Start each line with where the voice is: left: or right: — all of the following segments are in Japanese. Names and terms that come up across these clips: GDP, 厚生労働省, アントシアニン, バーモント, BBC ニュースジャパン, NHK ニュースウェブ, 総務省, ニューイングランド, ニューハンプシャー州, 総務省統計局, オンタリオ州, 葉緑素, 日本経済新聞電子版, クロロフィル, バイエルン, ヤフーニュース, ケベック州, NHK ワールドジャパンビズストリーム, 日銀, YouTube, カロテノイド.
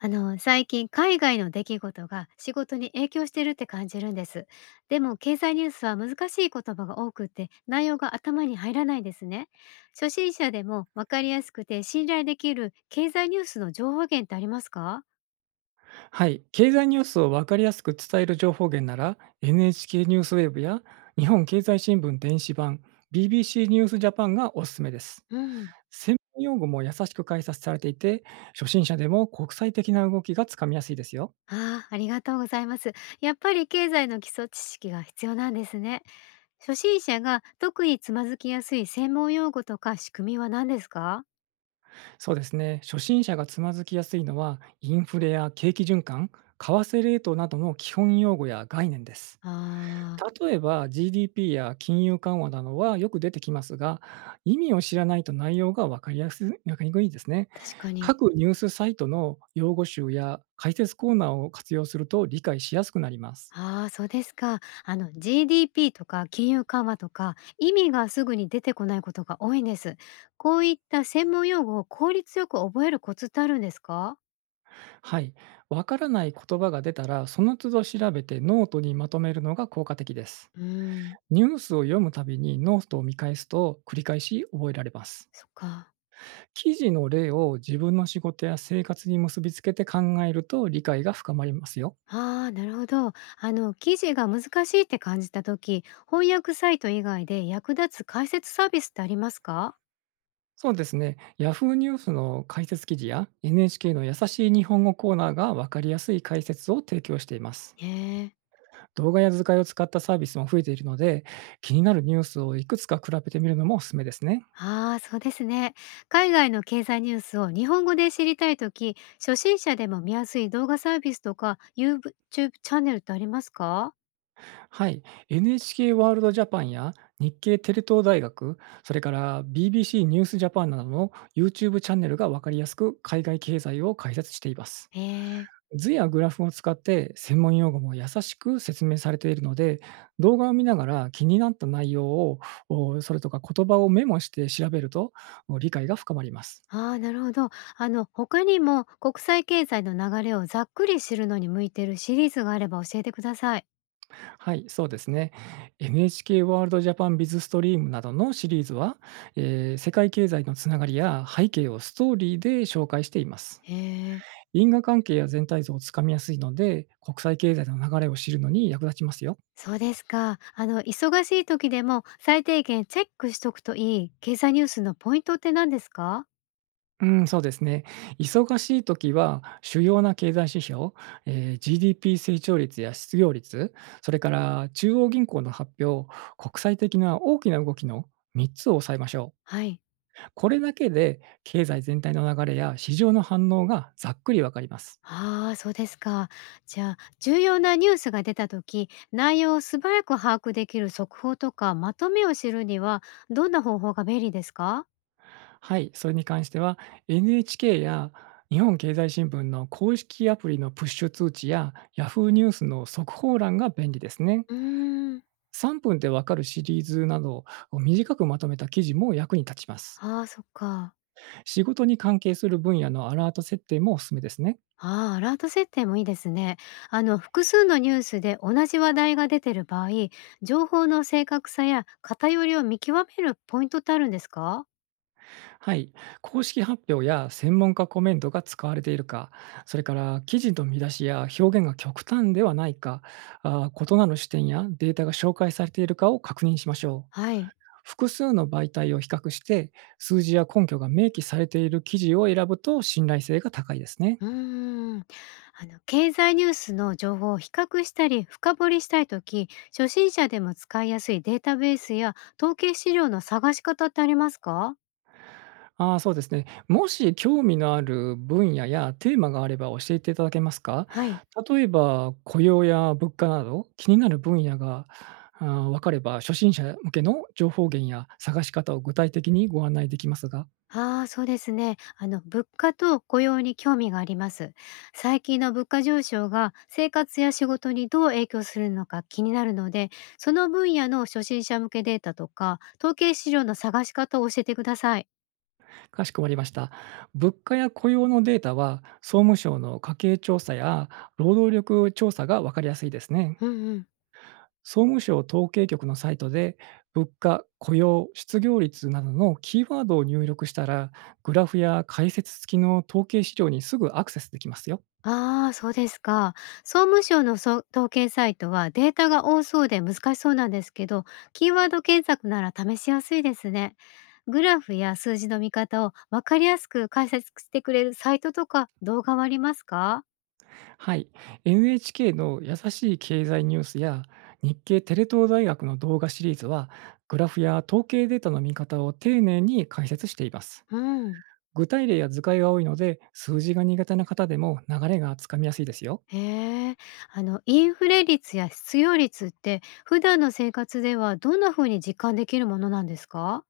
left: 最近海外の出来事が仕事に影響してるって感じるんです。でも経済ニュースは難しい言葉が多くって内容が頭に入らないですね。初心者でもわかりやすくて信頼できる経済ニュースの情報源ってありますか？
right: はい、経済ニュースを分かりやすく伝える情報源なら NHK ニュースウェブや日本経済新聞電子版、 BBC ニュースジャパンがおすすめです。
left: うん。
right: 専門用語も優しく解説されていて、初心者でも国際的な動きがつかみやすいですよ。
left: ああ、ありがとうございます。やっぱり経済の基礎知識が必要なんですね。初心者が特につまずきやすい専門用語とか仕組みは何ですか？
right: そうですね。初心者がつまずきやすいのは、インフレや景気循環、為替レートなどの基本用語や概念です。
left: ああ
right: 例えば GDP や金融緩和などはよく出てきますが、意味を知らないと内容が分かりにくいですね。
left: ー、確かに。
right: 各ニュースサイトの用語集や解説コーナーを活用すると、理解しやすくなります。
left: ああ、そうですか。あの、 GDP とか金融緩和とか意味がすぐに出てこないことが多いんです。こういった専門用語を効率よく覚えるコツってあるんですか？
right: はい。わからない言葉が出たら、その都度調べてノートにまとめるのが効果的です。
left: うーん。
right: ニュースを読むたびにノートを見返すと、繰り返し覚えられます。
left: そっか。
right: 記事の例を自分の仕事や生活に結びつけて考えると、理解が深まりますよ。
left: ああ、なるほど。あの、記事が難しいって感じた時、翻訳サイト以外で役立つ解説サービスってありますか？
right: そうですね。ヤフーニュースの解説記事や NHK の優しい日本語コーナーが、分かりやすい解説を提供しています。
left: へえ。
right: 動画や図解を使ったサービスも増えているので、気になるニュースをいくつか比べてみるのもおすすめですね。
left: ああ、そうですね。海外の経済ニュースを日本語で知りたいとき、初心者でも見やすい動画サービスとか YouTube チャンネルってありますか？
right: はい。NHK ワールドジャパンや日経テレ東大学、それから BBC ニュースジャパンなどの YouTube チャンネルが、分かりやすく海外経済を解説しています。
left: ええ。
right: 図やグラフを使って専門用語も優しく説明されているので、動画を見ながら気になった内容を、おそれとか言葉をメモして調べると、理解が深まります。
left: ああー、なるほど。他にも国際経済の流れをざっくり知るのに向いてるシリーズがあれば教えてください。
right: はい、そうですね。NHK ワールドジャパンビズストリームなどのシリーズは、世界経済のつながりや背景をストーリーで紹介しています。
left: へえ。
right: 因果関係や全体像をつかみやすいので、国際経済の流れを知るのに役立ちますよ。
left: そうですか。忙しい時でも最低限チェックしとくといい経済ニュースのポイントって何ですか？
right: うん、そうですね。忙しい時は、主要な経済指標、GDP 成長率や失業率、それから中央銀行の発表、国際的な大きな動きの3つを抑えましょ
left: はい。
right: う。これだけで、経済全体の流れや市場の反応がざっくりわかります。
left: ああ、そうですか。じゃあ、重要なニュースが出た時、内容を素早く把握できる速報とかまとめを知るには、どんな方法が便利ですか？
right: はい、それに関しては、NHK や日本経済新聞の公式アプリのプッシュ通知や、Yahoo ニュースの速報欄が便利ですね。
left: うーん。
right: 3分でわかるシリーズなどを短くまとめた記事も役に立ちます。
left: ああ、そっか。
right: 仕事に関係する分野のアラート設定もおすすめですね。
left: ああ、アラート設定もいいですね。複数のニュースで同じ話題が出てる場合、情報の正確さや偏りを見極めるポイントってあるんですか？
right: はい。公式発表や専門家コメントが使われているか、それから記事の見出しや表現が極端ではないか、異なる視点やデータが紹介されているかを確認しましょう。
left: はい。
right: 複数の媒体を比較して、数字や根拠が明記されている記事を選ぶと、信頼性が高いですね。
left: うーん。経済ニュースの情報を比較したり深掘りしたいとき、初心者でも使いやすいデータベースや統計資料の探し方ってありますか？
right: ああ、そうですね。もし興味のある分野やテーマがあれば教えていただけますか？
left: はい。
right: 例えば雇用や物価など、気になる分野が、分かれば、初心者向けの情報源や探し方を具体的にご案内できますが。
left: ああ、そうですね。物価と雇用に興味があります。最近の物価上昇が生活や仕事にどう影響するのか気になるので、その分野の初心者向けデータとか、統計資料の探し方を教えてください。
right: かしこまりました。物価や雇用のデータは、総務省の家計調査や労働力調査が分かりやすいですね。
left: うんうん。
right: 総務省統計局のサイトで、物価、雇用、失業率などのキーワードを入力したら、グラフや解説付きの統計資料にすぐアクセスできますよ。
left: ああ、そうですか。総務省のそう統計サイトはデータが多そうで難しそうなんですけど、キーワード検索なら試しやすいですね。グラフや数字の見方を分かりやすく解説してくれるサイトとか動画はありますか？
right: はい。NHK の優しい経済ニュースや、日経テレ東大学の動画シリーズは、グラフや統計データの見方を丁寧に解説しています。
left: うん。
right: 具体例や図解が多いので、数字が苦手な方でも流れがつかみやすいですよ。
left: へえ。インフレ率や失業率って普段の生活ではどんな風に実感できるものなんですか？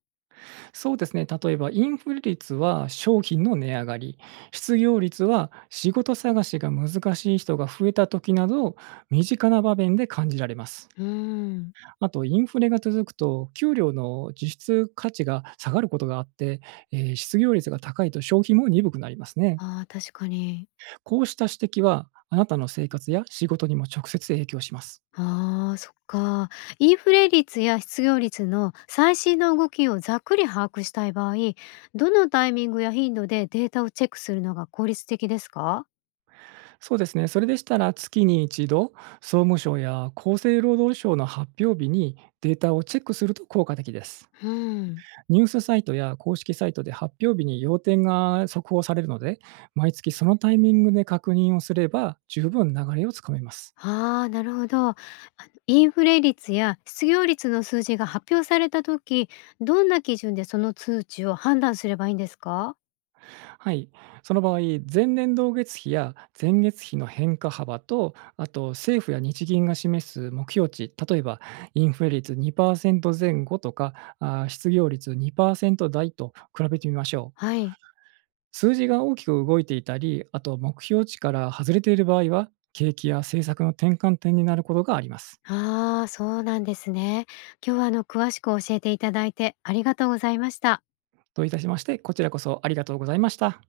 right: そうですね。例えばインフレ率は商品の値上がり、失業率は仕事探しが難しい人が増えた時など、身近な場面で感じられます。
left: うん。
right: あと、インフレが続くと、給料の実質価値が下がることがあって、失業率が高いと消費も鈍くなりますね。
left: ああ、確かに。
right: こうした指摘は、あなたの生活や仕事にも直接影響します。
left: ああ、そっか。インフレ率や失業率の最新の動きをざっくり把握したい場合、どのタイミングや頻度でデータをチェックするのが効率的ですか？
right: そうですね。それでしたら、月に一度、総務省や厚生労働省の発表日にデータをチェックすると効果的です。
left: うん。
right: ニュースサイトや公式サイトで発表日に要点が速報されるので、毎月そのタイミングで確認をすれば、十分流れをつかめます。
left: ああー、なるほど。あの、インフレ率や失業率の数字が発表された時、どんな基準でその数値を判断すればいいんですか？
right: はい。その場合、前年同月比や前月比の変化幅と、あと政府や日銀が示す目標値、例えばインフレ率2%前後とか、失業率2%台と比べてみましょ
left: は
right: う。
left: い。
right: 数字が大きく動いていたり、あと目標値から外れている場合は、景気や政策の転換点になることがあります。
left: ああー、そうなんですね。今日は詳しく教えていただいてありがとうございました。
right: といたしまして、こちらこそありがとうございました。